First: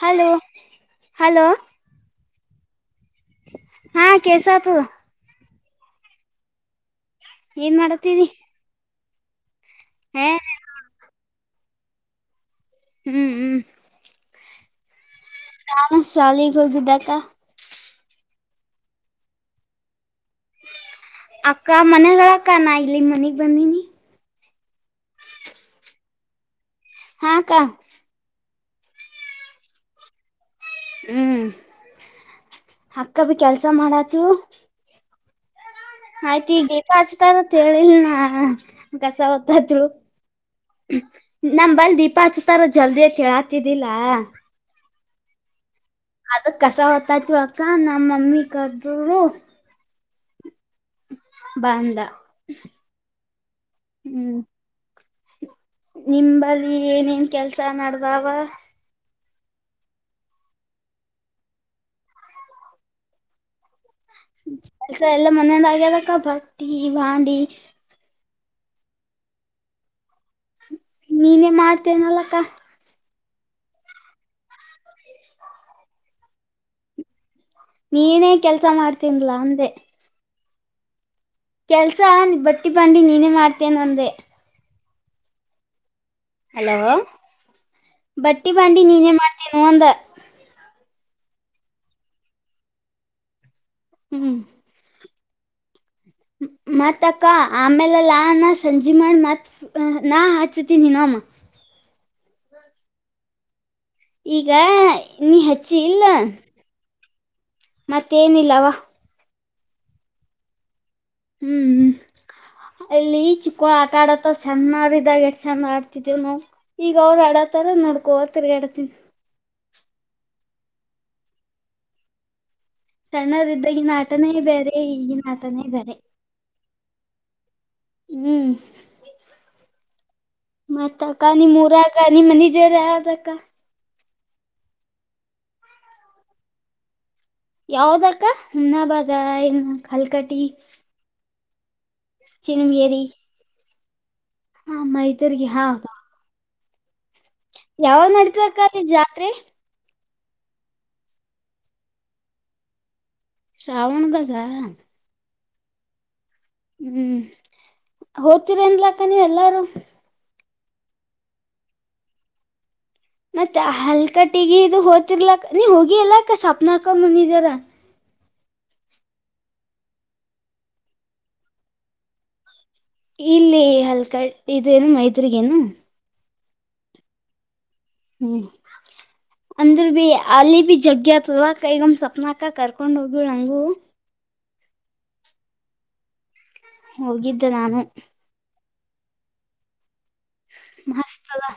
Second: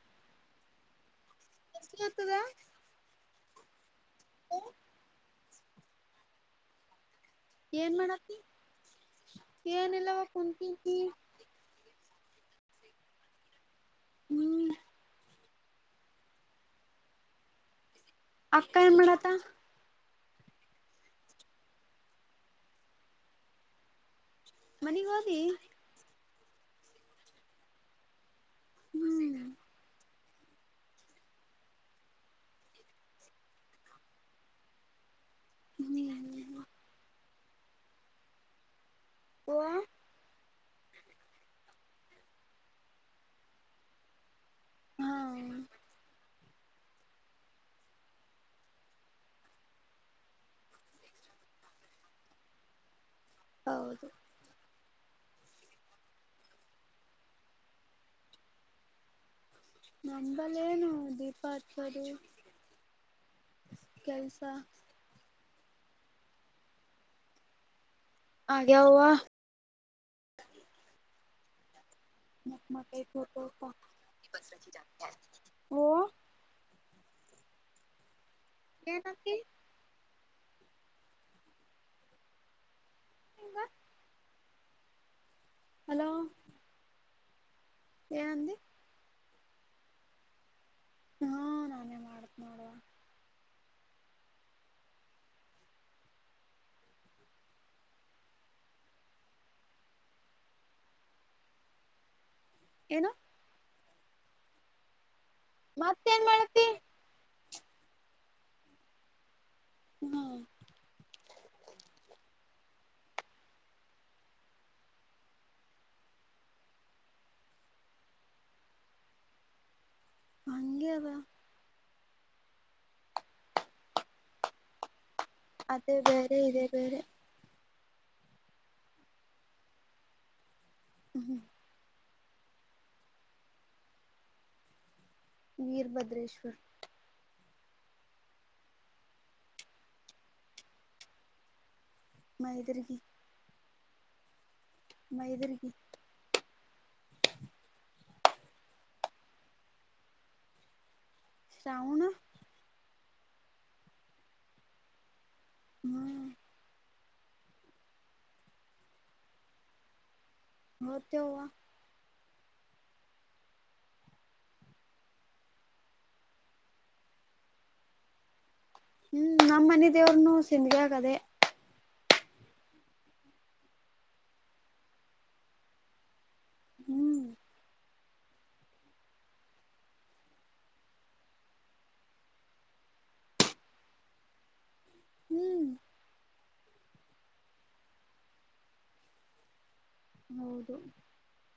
Hello hello ಎಷ್ಟತದ ಹಾ ಕಸತು ಏನ್ ಮಾಡತೀರಿ ಏನಿಲ್ಲವ್ವ ಕುಂತೀನಿ ಹ್ಮ್ ಹ್ಮ್ ಹ್ಮ್ ನಾಾನ ಶಾಲೆಗೆ ಹೋಗಿದ್ದಕ್ಕ ಅಕ್ಕಾಯ ಮಡತ ಅಕ್ಕ ಮನಗಳ ಅಕ್ಕ ನ ಇಲ್ಲಿಗ್ ಮನೆಗ್ ಬಂದೀನಿ ಮನೆಗ್ ಹಓದಿ ಹಾಕ್ಕಾ ಹ ಹ್ಮ್ ಅಕ್ಕ ಬಿ ಕೆಲ್ಸ ಮಾಡಾತು ಆಯ್ತ ಈ ಹ್ಮ್ ಗೇಪ ಹಚ್ತದತ್ ಹೇಳಿಲ್ನಾ ಕಸ ಓ ಹೊತ್ತಾದ್ರು ನಮ ಬಲ್ ದೀಪಾ ಹಚುತಾರ ಜಲ್ದಿಯ ಕೇಳಾತಿದ್ದಿಲ್ಲ ಹ್ಮ ಅದ ಕಸ ಹೊತ್ತಾಯತ್ ಅಕ್ಕ ನಮ್ಮ ಮಮ್ಮಿ ಕರ್ದರು ಬಂದ ಹೌದು ಹ್ಮ್ ನಿಂಬಲ್ಲಿ ಏನೇನ್ ಕೆಲ್ಸ ನಡ್ದಾವ ನಂಬಲ್ಲ ಏನು ದೀಪ ಹತ್ರಿ ಕೆಲಸ ಮನದೆ ಅಕ್ಕಾ ಬಟ್ಟಿ ಬಾಂಡಿ ಆಗ [unintelligible] ನೀನೇ ಮಾಡ್ [unintelligible] [unintelligible] ನೀನೇ ಕೆಲ್ಸ ಏನಂತಿ ಮಾಡ್ತೀನ್ಲಾ ಅಂದೆ ಕೆಲ್ಸಾ ಬಟ್ಟಿ ಬಂಡಿ ನೀನೇ ಹಿಂಗ ಮಾಡ್ತೇನ್ ಒಂದೆ ಹಲೋ ಹಲೋ ಬಟ್ಟಿ ಏನಂದಿ ಬಾಂಡಿ ನೀನೇನ್ ಮಾಡ್ತೀನು ಅಂದ ಹಾ ನಾನೇ ಮಾಡತ್ ನೋಡ ಹ್ಮ್ ಮತ್ತ ಅಕ್ಕ ಆಮೇಲೆಲ್ಲಾ ನ ಸಂಜೆ ಮಾಡಿ ಮತ್ ನಾ ಹಚ್ತೀನಿ ನ ಹ [unintelligible] ಏನು ಈಗ ನೀ ಹಚ್ಚಿ ಇಲ್ಲ ಮತ್ತೇನ್ ಮಾಡತಿ ಮತ್ತೇನಿಲ್ಲವಾ ಹ್ಮ್ ಹ್ಮ್ ಹ್ಮ್ ಅಲ್ಲಿ ಚಿಕ್ಕ ಆಟ ಆಡತ್ತವ ಚೆಂದ ಇದಾಗ ಎ ಚಂದ ಆಡ್ತಿದೇವ್ ನಾವವು ಈಗ ಅವ್ರು ಆಡ ಆ ತರ ನೋಡ್ಕೋ ತಿರ್ಗ ಆಡಡ್ತೀನಿ ಮಂಗಿಯದಾ ಸಣ್ಣವ್ರ್ದ ಈಿನ ಆಟನೇ ಬೇರೆ ಈಗಿನ ಆಟನೇ ಬೇರೆ ಅದೇ ಇದೇ ಬೇರೆ ಹ್ಮ್ ಮತ್ತಕ್ಕ ಹ್ಮ್ ನಿ ಮೂರ ಅಕ್ಕ ನಿಮ್ಮ ಮನಿ ದೇವ್ರು ಯಾವದಕ್ಕ ವೀರ್ಭದ್ರೇಶ್ವರ್ ಯಾವ್ದಕ್ಕ ಹನ್ನಬಾರ ಏನ ಕಲ್ಕಟಿ ಮೈದರ್ಗಿ ಚಿನಿಯರಿ ಹ ಮೈದಗ ಹಾ ಮೈದರ್ಗಿ ಯಾವಗಾ ನಡಿತದಕ ಈ ಜಾತ್ರೆ ಶ್ರಾವಣ ಶ್ರಾವಣ ದಾಗ ಹ್ಮ್ [unintelligible] ಹ್ಮ್ ಹೋಗದ್ತೀರ ಅನ್ಲಕ್ಕ ನೀ್ ಎಲ್ಲಾರು ಹತ್ತ ಹ [unintelligible] ಮತ್ತೆ ಹಲ್ಕಟ್ಟಿಗ ಇ ಹೋತಿರ್ಲಾಕ್ಕ ನೀ ಹೋಗಿ ಎಲ್ಲಾಕ್ಕ ಸ್ವಪ್ನ ಹಾಕ ಮುಂದಿದಾರ ಹ್ಮ್ ನಮ್ಮ್ ಮನೆ ದೇವ್ರನು ಸಿಿಂದಗ ಆಗದೆೇ ಇಲ್ಲಿ ಹಲ್ಕ ಇದೇನು ಮೈದರಿಗೇನು ಹ್ಮ್ [unintelligible] ಹ್ಮ್ ಅಂದ್ರ ಬಿ ಅಲ್ಲಿ ಬಿ ಜಗ್ಗಿ ಆತದವಾ ಅಕ್ಕ ಸ್ವಪ್ನ ಅಕ್ಕ ಕರ್ಕೊಂಡ ಹೋಗ್ಳ ನಂಗು ಹ್ಮ್ ಹೋಗಿದ್ದೆ ನಾನು ಮಸ್ತ್ ಅದ [inaudible]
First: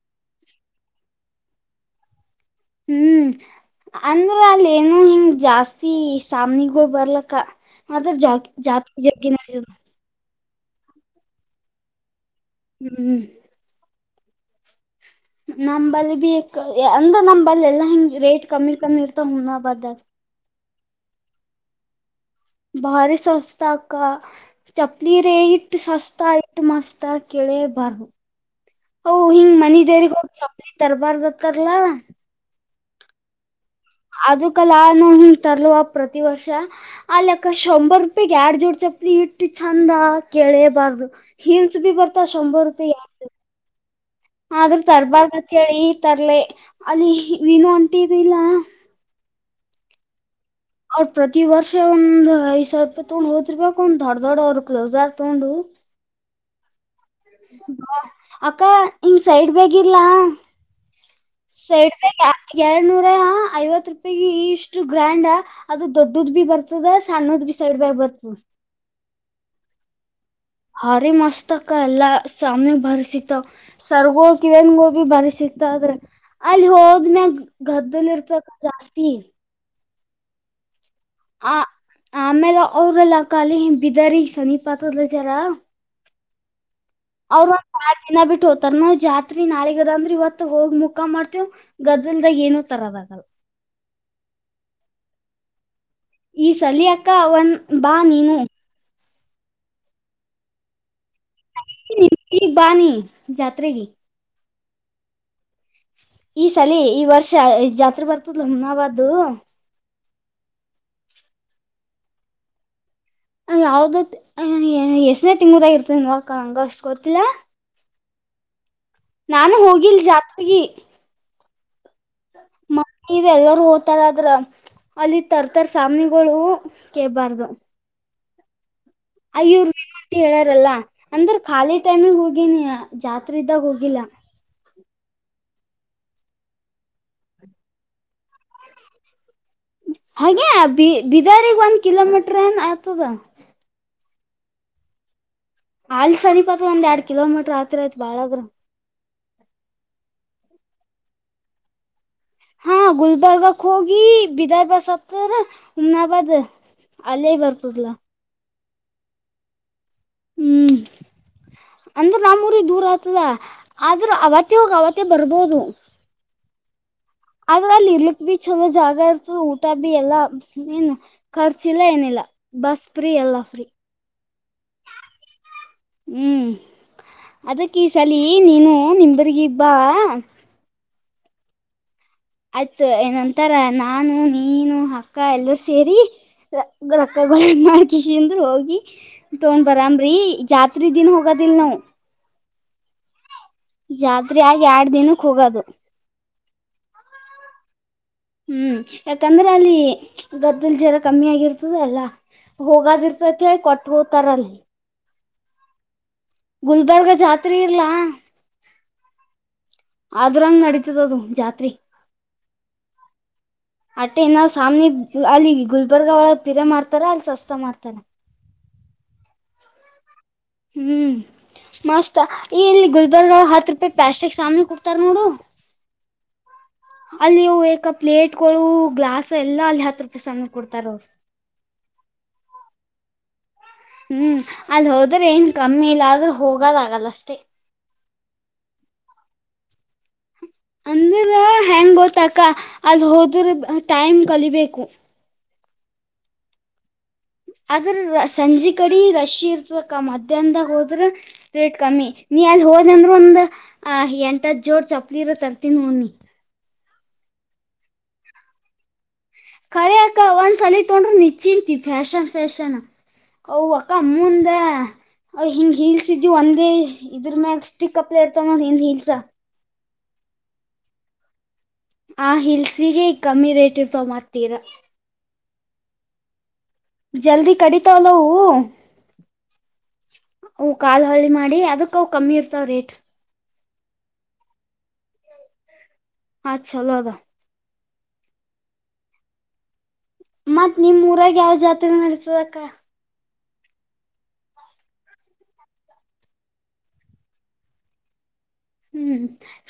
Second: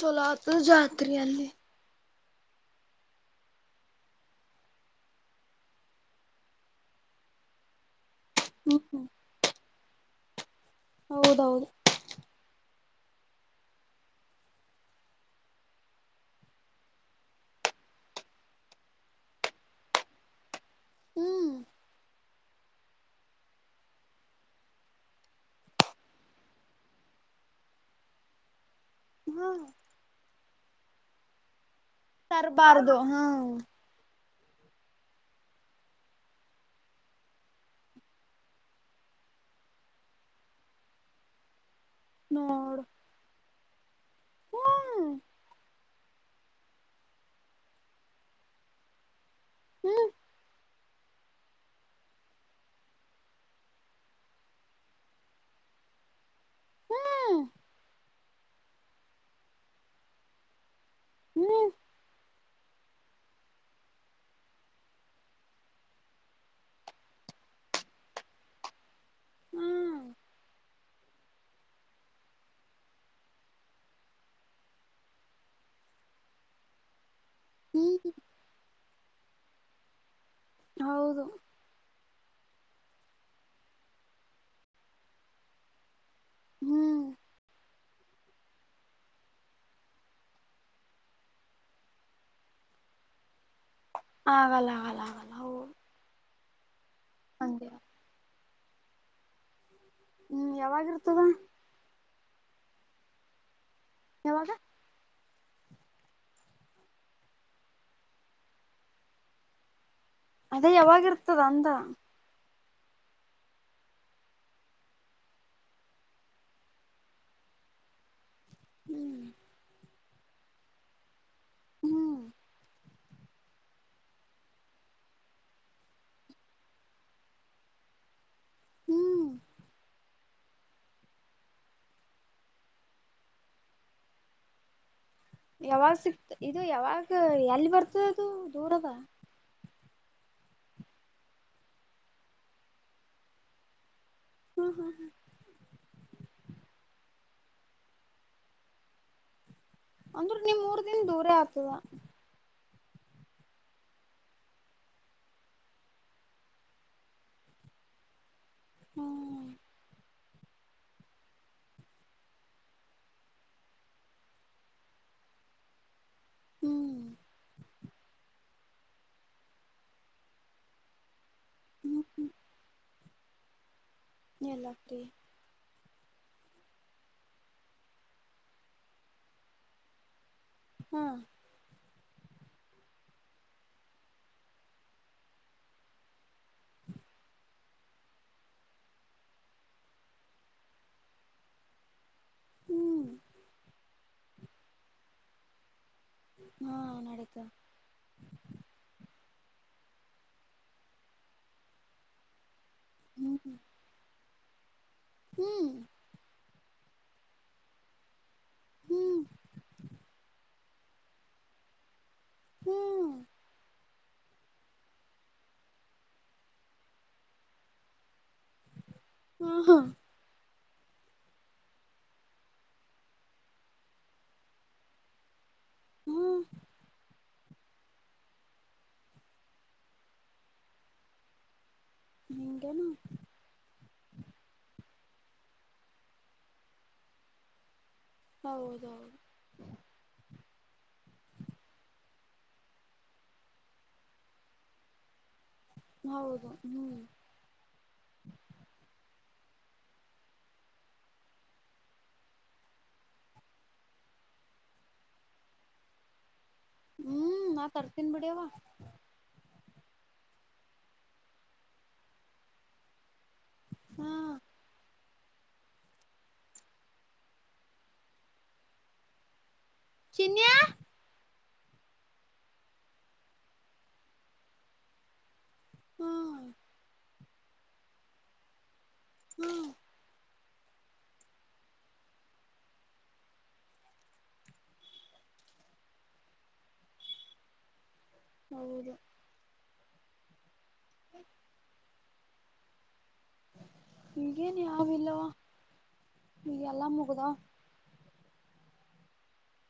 ಚಲೋ ಆತ ಜಾತ್ರಿಯಲ್ಲಿ ಹ್ಮ್ ಅಂದ್ರ ಅಲ್ಲ ನು ಹಿಂಗ ಜಾಸ್ತಿ ಸ್ವಾಮಿಗಳು ಬರ್ಲಕ್ಕ ಮ ಜ ಜ ಹ್ಮ್ ಜೋಗಿ [unintelligible] ಹೌದೌದು ಹ್ಮ್ ನಂಬಲ್ಲಿ ಬಿ ಅಂದ್ರ ನಂಬಲ್ಲಿ ಎಲ್ಲಾ ಹಿಂಗ ರೇಟ್ ಕಮ್ಮಿ ಕಮ್ಮಿ ಇರ್ತಾವ ಮುನಿರಾಬಾದ್ ದಾಗಾ. ಹ್ಮ್. ಬಾರಿ ಸಸ್ತ ಅಕ್ಕ ಚಪ್ಪಲಿ ರೇಟ್ ಸಸ್ತ ಇತ ಮಸ್ತ್ ಕೇಳ. ಲೇಬರ್ ಅವು ಹಾ ಹಿಂಗ್ ಮನ ದೇವಗ್ ಹೋಗಿ ಚಪ್ಪಲಿ ತರಬರದು ಅಂತಾರಲ್ಲ. ತರಬಾರ್ದು ಹ್ಮ್. ಅದಕಲ್ಲ ನೋ ಹ ತರ್ಲ್ವ ಪ್ರತಿ ವರ್ಷ ಅಲ್ಲಕ್ಕ ಶಂಬರ್ ರೂಪಾಯ ಯಾಡ ಜೋಡ್ ಚೆಪಲಿ. ಇಟ್ಟು ಚಂದ ಕೆೇಳೇಬಾರ್ದು ಹಿಲ್ಸ್ ಬಿ ಬರ್ತ ಶಂಬರ್ ನೋಡು ರೂಪಾಯಿ ಗೆ. ಆದ್ರೂ ಹ್ಮ್ ತರ್ಬಾರ್ದ ಅಂತೇಳಿ ತರ್ಲೆ ಅಲ್ಲಿ ನೀನು ಒಂಟಿದಿಲ್ಲ. ಹ್ಮ್. ಅವ್ರ ಪ್ರತಿ ವರ್ಷ ಒಂದ್ ಐದ ಸಾವಿರ ರೂಪಾಯಿ ತಗೊಂಡು ಹೋಗತ ಇರಬೇಕು ಒಂದ್ ದೊಡ್ಡ ದೊಡ್ಡ ಅವರು ಕ್ಲೋಸರ್ ತಗೊಂಡು. [inaudible] ಹ್ಮ್ ಅಕ್ಕ ಇಂಗ ಸೈಡ್ ಬೇಗ ಇರಲ್ಲ. ಹ್ಮ್ ಸೈಡ್ ಬ್ಯಾಗ್ ಯ. ಎರಡ್ ನೂರ ಐವತ ರೂಪಾಯಿಗೆ ಇಷ್ಟು ಗ್ರ್ಯಾಂಡ್ ಅದು ದೊಡ್ಡದ ಬಿ ಬರ್ತದ ಸಣ್ಣದ ಬಿ. ಸೈಡ್ ಬ್ಯಾಗ್ ಬರ್ತ. [unintelligible] ಹ್ಮ್ ಬಾರಿ ಮಸ್ತಕ್ಕ ಎಲ್ಲಾ ಸ್ವಾಮಿ ಬಾರಿ ಸಿಗ್ತವ ಸರಗಳು ಕಿವನ್ಗೋಳ ಬಾರಿ ಸಿಗ್ತವ. [unintelligible] ಅಲ್ಲಿ ಹೋದನಾಗ ಗದ್ದಲ್ ಹ್ಮ್ ಇರ್ತ ಜಾಸ್ತಿ. ಹೌದು. ಆ ಆಮೇಲೆ ಅವ್ರಲ್ಲ ಕಖಾಲಿ ಬಿದಾರಿ ಸನಿ ಪಾತದ ಅಲ್ಲ ಜರ. ಹ್ಮ್. ಅವ್ರ ಒಂದ್ ಆಡ್ ದಿನ ಬಿಟ್ಟು ಹೋಗತಾರ ನಾವು ಜಾತ್ರಿ ನಾಳೆ ಆದ ಅಂದ್ರ ಇವತ್ತು ಹೋಗ ಮುಕ್ಕಾ ಮಾಡ್ತೇವ ಗದ. ಗದಲದಾಗ ಏನೂ ತರದಾಗಲ್ಲ. ಆಗಲ್ಲ ಆಗಲ್ಲ ಆಗಲ್ಲ. ಈ ಸಲ ಅಕ್ಕ ಹಂಗೆ ನೀ ಬಾ ನೀನು. ಹ್ಮ್ ಯಾವಾಗ ಇರತದ ಏನು. ನೀ ಈಗ ಬಾ ನಿ ಜಾತ್ರೆಗೆ. ಯಾವಾಗ. ಈ ಸಲ ಈ ವರ್ಷ್ ಜಾತ್ರೆ ಬರ್ತದ್ ಅಲ್ಲ ಮುನಿರಾಬಾದ ದು. ಅದೇ ಯಾವಾಗ ಇರ್ತದ ಅಂದ. ಯಾವ್ದ ಎಷ್ಟನೇ ತಿಂಗಳ ದಾಗ ಇರತದ ಏನ ನನಗ ಅಷ್ಟ್ ಗೊತ್ತಿಲ್ಲ. ಹ್ಮ್ ನಾನು ಹೋಗಿಲ್ ಜಾತ್ರೆಗೆ. [inaudible] ಮತ ಎಲ್ಲಾರೂ ಹೋಗತಾರ ಅಲ್ಲಿ ತರ್ತರ್ ಸಾಮನಗಳು ಕೇಳಬಾರದು. ಹ್ಮ್ ಐಯ ಇವರು ಪೇಮೆಂಟ್ ಹೇಳಾರಲ್ಲ ಅಂದ್ರೆ ಖಾಲಿ ಟೈಮಗ್ ಹೋಗೇನಿ ಜಾತ್ರೆ ಇದ್ದಾಗ ಹೋಗಿಲ್ಲ. ಯಾವಾಗ ಸಿಕ್ತ ಇದು ಯಾವಾಗ ಎಲ್ಲಿ ಬರ್ತದ ಅದು ದೂರಾದ. ಹಾಗೆ ಬೀದಾರಗ್ ಒಂದ್ ಕಿಲೋಮೀಟ್ರ ಏನ್ ಆತದ. ಹ್ಮ್ ಹ್ಮ್ ಹ್ಮ್. ಅಲೆ ಸಮಿಪ ಅತದ ಒಂದ್ ಎರಡ್ ಕಿಲೋಮೀಟರ್ ಅತ್ರಿ ಆಯ್ತು ಬಾಳ ಅಂದ್ರ. ಅಂದ್ರೆ ನೀಮ್ ಊರ ದಿಂದ ದೂರ ಆಗ್ತದ. ಹ್ಮ್ಮ್ ಗುಲಬರ್ಗಕ ಹೋಗಿ ಬೀದರ್ ಬಸ್ಸು ಹತ್ತಿರದ ಹುಮನಾಬಾದ. ಅಲ್ಲಿ ಬರ್ತದಲ್ಲ. ಹ್ಮ್. ಹ್ಮ್ ಅಂದ್ರ ನಮ್ಮೂರಗೆ ದೂರ ಆತದ ಆದ್ರ ಅವತ್ತ ಹೋಗಿ ಅವತ್ತ ಬರ್ಬೋದು. ಹ್ಮ್. ಆದ್ರ ಅಲ್ಲಿ ಇರ್ಲಿಕ್ ಬಿ ಛಲೋ ಜಾಗ ಇರ್ತದ ಊಟ ಬಿ ಎಲ್ಲಾ ಏನು. ಖರ್ಚ ಇಲ್ಲ ಹ್ಮ್ ಏನಿಲ್ಲ ಹ್ಮ್ ಬಸ್ ಫ್ರೀ ಎಲ್ಲ ಫ್ರೀ. ಎಲ್ಲ ಫ್ರೀ. ಹ್ಮ್ ಅದಕ್ಕ ಈ ಸಲಿ ನೀನು ನಿಬರಿಗಿ ಬ್ಬಾ. ಹ್ಮ. ಆಯ್ತು ಏನಂತಾರ ನಾನು ನೀನು ಅಕ್ಕ ಎಲ್ಲರೂ ಸೇರಿ ರೊಕ್ಕ ಮಾಡ್ಕಿಸ ಅಂದ್ರ ಹೋಗಿ ತಗೊಂಡ್ ಬರಾಮ್ರಿ ಜಾತ್ ದಿನ ಹೋಗತ್ ತಿನ್ನು ಹ್ಮ್ ಜಾತ್ರೆ ಆಗಿ ಎರಡ್ ದಿನಕ್ಕೆ ಹೋಗೋದು ಹಾ ನಡಿತ ಹ್ಮ್ ಯಾಕಂದ್ರೆ ಅಲ್ಲಿ ಗದ್ದಲ್ ಜ್ವರ ಕಮ್ಮಿ ಆಗಿರ್ತದೆ ಅಲ್ಲ ಹ್ಮ್ ಹೋಗದಿರ್ತತಿ ಕೊಟ್ಟ ಹೋತಾರಲ್ಲಿ ಹ್ಮ್ ಗುಲ್ಬರ್ಗ ಜಾತ್ರೆ ಇರ್ಲಾ ಹ್ಮ್ ಅದರಂಗ ನಡಿತದುು ಜತ್ರಿ ಹ್ಮ್ ಅಟ್ಟೆ ನಾವ್ ಸಾಮ್ ಅಲ್ಲಿ ಗುಲ್ಬರ್ಗಾ ಒಳ ಪಿರ ಮ್ತಾರ ಅಲ್ಲಿ ಸಸ್ತ ಮ್ತಾರ ಹ್ಮ ಹಾ ಹ್ಮ್ ಮಸ್ತ್ ಈ ಇಲ್ಲಿ ಗುಲ್ಬರ್ಗ ಹತ್ ರೂಪಾಯಿ ಪ್ಯಾಸ್ಟಿಕ್ ಸಾಮನ್ ಕೊಡ್ತಾರ ನೋಡು ಹಾ ಅಲ್ಲಿ ಏಕ ಪ್ಲೇಟ್ಗಳು ಗ್ಲಾಸ್ ಎಲ್ಲಾ ಅಲ್ಲಿ ಹತ್ತು ರೂಪಾಯಿ ಸಮಯ ಕೊಡ್ತಾರ ಅವ ನಿಗೆನು ಹ್ಮ್ ಅಲ್ಲಿ ಹೋದ್ರೆ ಏನ್ ಕಮ್ಮಿ ಇಲ್ಲ ಆದ್ರೂ ಹೋಗದ ಆಗಲ್ಲ ಅಷ್ಟೇ ಹೌದೌದು ಅಂದ್ರ ಹಯಾಂಗ ಓತಕ್ಕ ಅದು ಹೋದ್ರ ಟೈಮ್ ಕಲಿಬೇಕು ಹೌದು ಹ್ಮ್ ಆದದ್ರ ಸಂಜೆ ಕಡೆ ರ ಮ ಹ ಕ ಹ್ರ ಎಂಟಾದ್ ಜೋಡ್ ಚಪ್ಲಿರ ತರ್ತೀನ ಹನಿ ಹ್ಮ್ ನಾ ತರ್ತೀನ್ ಬಿಿಡವ ಕರೆ ಅಕ್ಕ ಒಂದ್ಸಲ ತೊೊಂಡ್ರರು ನಿ್ಿಂತ ಫ್ಯಾಷನ್ ಫ್ಯಾಶನ್ ಅವ್ ಅಕ್ಕ ಹಾ ಮುಂದ ಅ ಹಿಂಗ್ ಹಿಲ್ಸ್ ಇದವಿ ಒಂದೇ ಇದ್ರ ಮ್ಯಾಗ ಸಿಕ್ ಅಪ್ಲ ಇರ್ತವ ನೋ ಹಿಂದ್ ಹಿಲ್ಸ ಚಿನ್ನಿಯಾ ಆ ಹಿಲ್ಸಿಗೆ ಕಮ್ಮಿ ರೇಟ್ ಇರ್ತ ಮಾಡ್ತೀರ ಹ್ಮ ಜಲ್ದಿ ಕಡಿತ ಹಲೋ ಹ ಹ್ಮ್ ಅವು ಕಾಲ್ ಹಳ್ಳಿ ಮಾಡಿ ಅದಕ್ಕವು ಕಮ್ಮಿ ಇರ್ತಾವ ರೇಟ್ ಅಚ್ಚಾಲ್ಲಾದಾ ಹೌದು ಮತ್ ನಿಮ್ ಊರಾಗ ಯಾವ ಜಾತ್ರೆ ನಡತದಕ್ಕ ಈಗೇನ್ ಯಾವ ಇಲ್ಲವಾ ನೀ ಎಲ್ಲ ಮುಗ್ದ ಹ್ಮ್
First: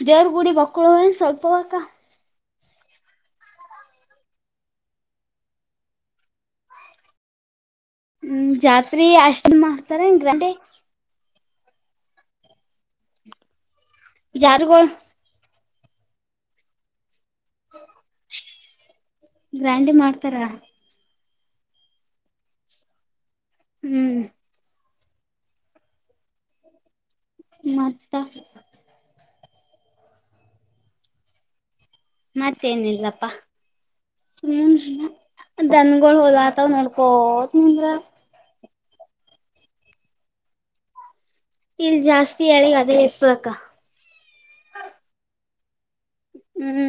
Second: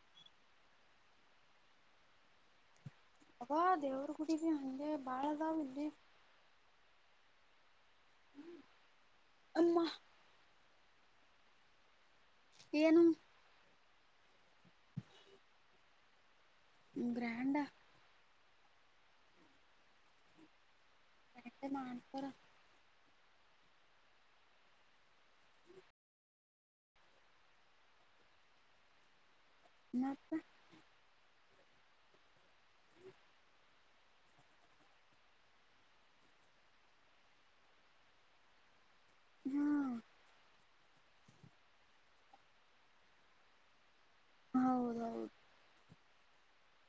ದೇವ್ರಗುಡಿ ಮಕ್ಕಳು ಏನ್ ಸ್ವಲ್ಪವಕ್ಕ ಅವಾ ದೇವರ ಕುಡಿ ಹಗೆ ಬಾಳೆದಾವ ಇಲ್ಲಿ ಹ್ಮ್ ಜಾತ್ರಿ ಅಷ್ಟ ಅಮ್ಮ ಮಾಡ್ತಾರ ನ್ ಏನು ಜಾರುಗೋಳ ಗ್ರ್ಯಾಂಡಾ ಗ್ರ್ಯಾಂಡಿ ಮಾಡ್ತಾರಾ ನಕ್ಕೆ ಮಾಲ್ಪುರ ಹ್ಮ್ ಮದ ಮತ್ತ ಮತ್ತೇನಲಲ್ಲಪ್ಪ ಹ್ಮ್ ಜನ್ಗಳು ಹಲಾ ಅತಾವ ನೋಡ್ಕೋತ ಹ್ಮ ಇಲ್ ಜಾಸ್ತಿ ಹೇಳಿಗ್ ಅದೇ ಹೆಚಕ್ಕ. ಹೌದೌದು. ಹ್ಮ್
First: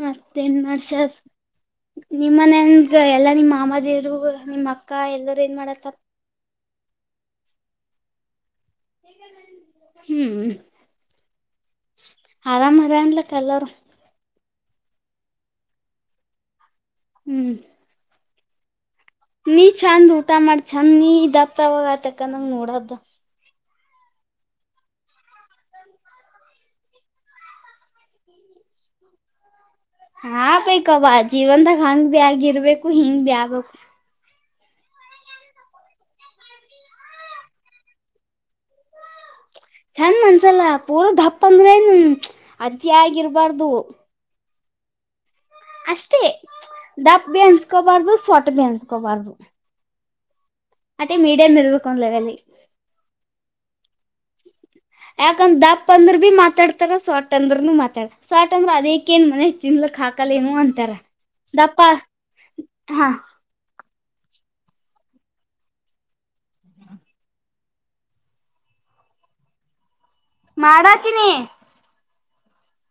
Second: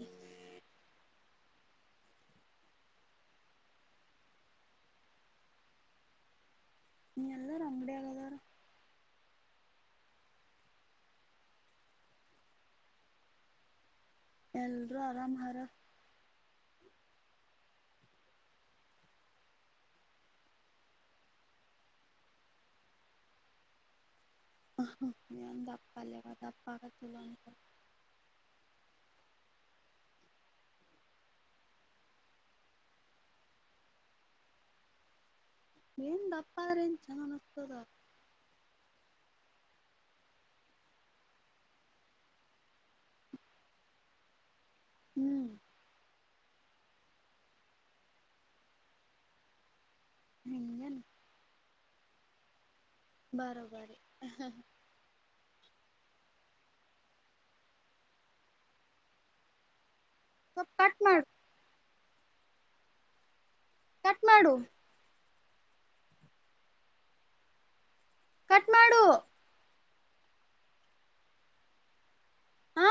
ಮತ್ತೇನ್ ಮಾಡ್ಸ ನಿಮ್ಮನನ್ ಎಲ್ಲಾ ನಿಮ್ಮ್ ಮಾಮದೇರು ನಿಮ್ಮ್ ಅಕ್ಕ ಎಲ್ಲರು ಏನ್ ಮಾಡತ್ತಾರ. ನೀ ಎಲ್ಲರೂ ಅಂಗಡಾಗದಾರ. ಹ್ಮ್ ಆರಾಮದಾನಲ್ಲಕ್ಕ ಎಲ್ಲರು. ಎಲ್ರೂ ಆರಾಮಾರ. ಹ್ಮ್ ನೀ ಚಂದ್ ಊಟ ಮಾಡ ಚಂದ್ ನೀ ದಪ್ತಾವಾಗ ಆತಕಂದಂಗ ನೋಡದು. ಅಂದ ಅಪ್ಪಾಲ್ಲ ಬ ಅಪ್ಪಾ [unintelligible] ಹಾ ಬೈಕಬ ಜೀವನ್ದಾಗ ಹಂಗ್ ಭ್ಯಾ ಆಗಿರ್ಬೇಕು ಹಿಂಗ್ ಭ ಆಗ್ಬೇಕು. ನೀ ದಪ್ಪ ಆದ್ರೆ ಚಲೋ ಅನಿಸ್ತದ. ಚಂದ ಅಂದ್ಸಲ ಪೂರ್ದ್ಪ್ ಅಂದ್ರ ನ್ ಅತಿಯಾಗಿರ್ಬಾರ್ದು. ಹ್ಮ್ ಅಷ್ಟೇ ದಪ್ಪ ಬಿ ಅನ್ಸ್ಕೋಬಾರ್ದು ಸೊಟ ಭಿ ಅನ್ಸ್ಕೋಬಾರ್ದು. ಹ್ಮ್ ಅದೇ ಮೀಡಿಯಂ ಇರಬೇಕಂದ್ರಲ್ಲಿ. ಬರೋಬರಿ ಹ್ಮ. ಯಾಕಂದ ದಪ್ ಅಂದ್ರ ಬಿ ಮಾತಾಡ್ತಾರ ಸೊಟ್ ಅಂದ್ರನು ಮಾತಾಡ ಸೋರ್ಟ್ ಅಂದ್ರ ಅದಕ್ಕ ಏನ್ ಮನೆ ತಿನ್ಲಕ್ ಹಾಕ್ ಕಲಿನು ಸ್ವಲ್ಪ್ ಅಂತರ ಕಟ್ ಮಾಡು ದಪ್ಪ ಹಾ ಕಟ್ ಮಾಡು. ಕಟ್ ಮಾಡು. ಮಾಡಾತಿನಿ. ಹಾ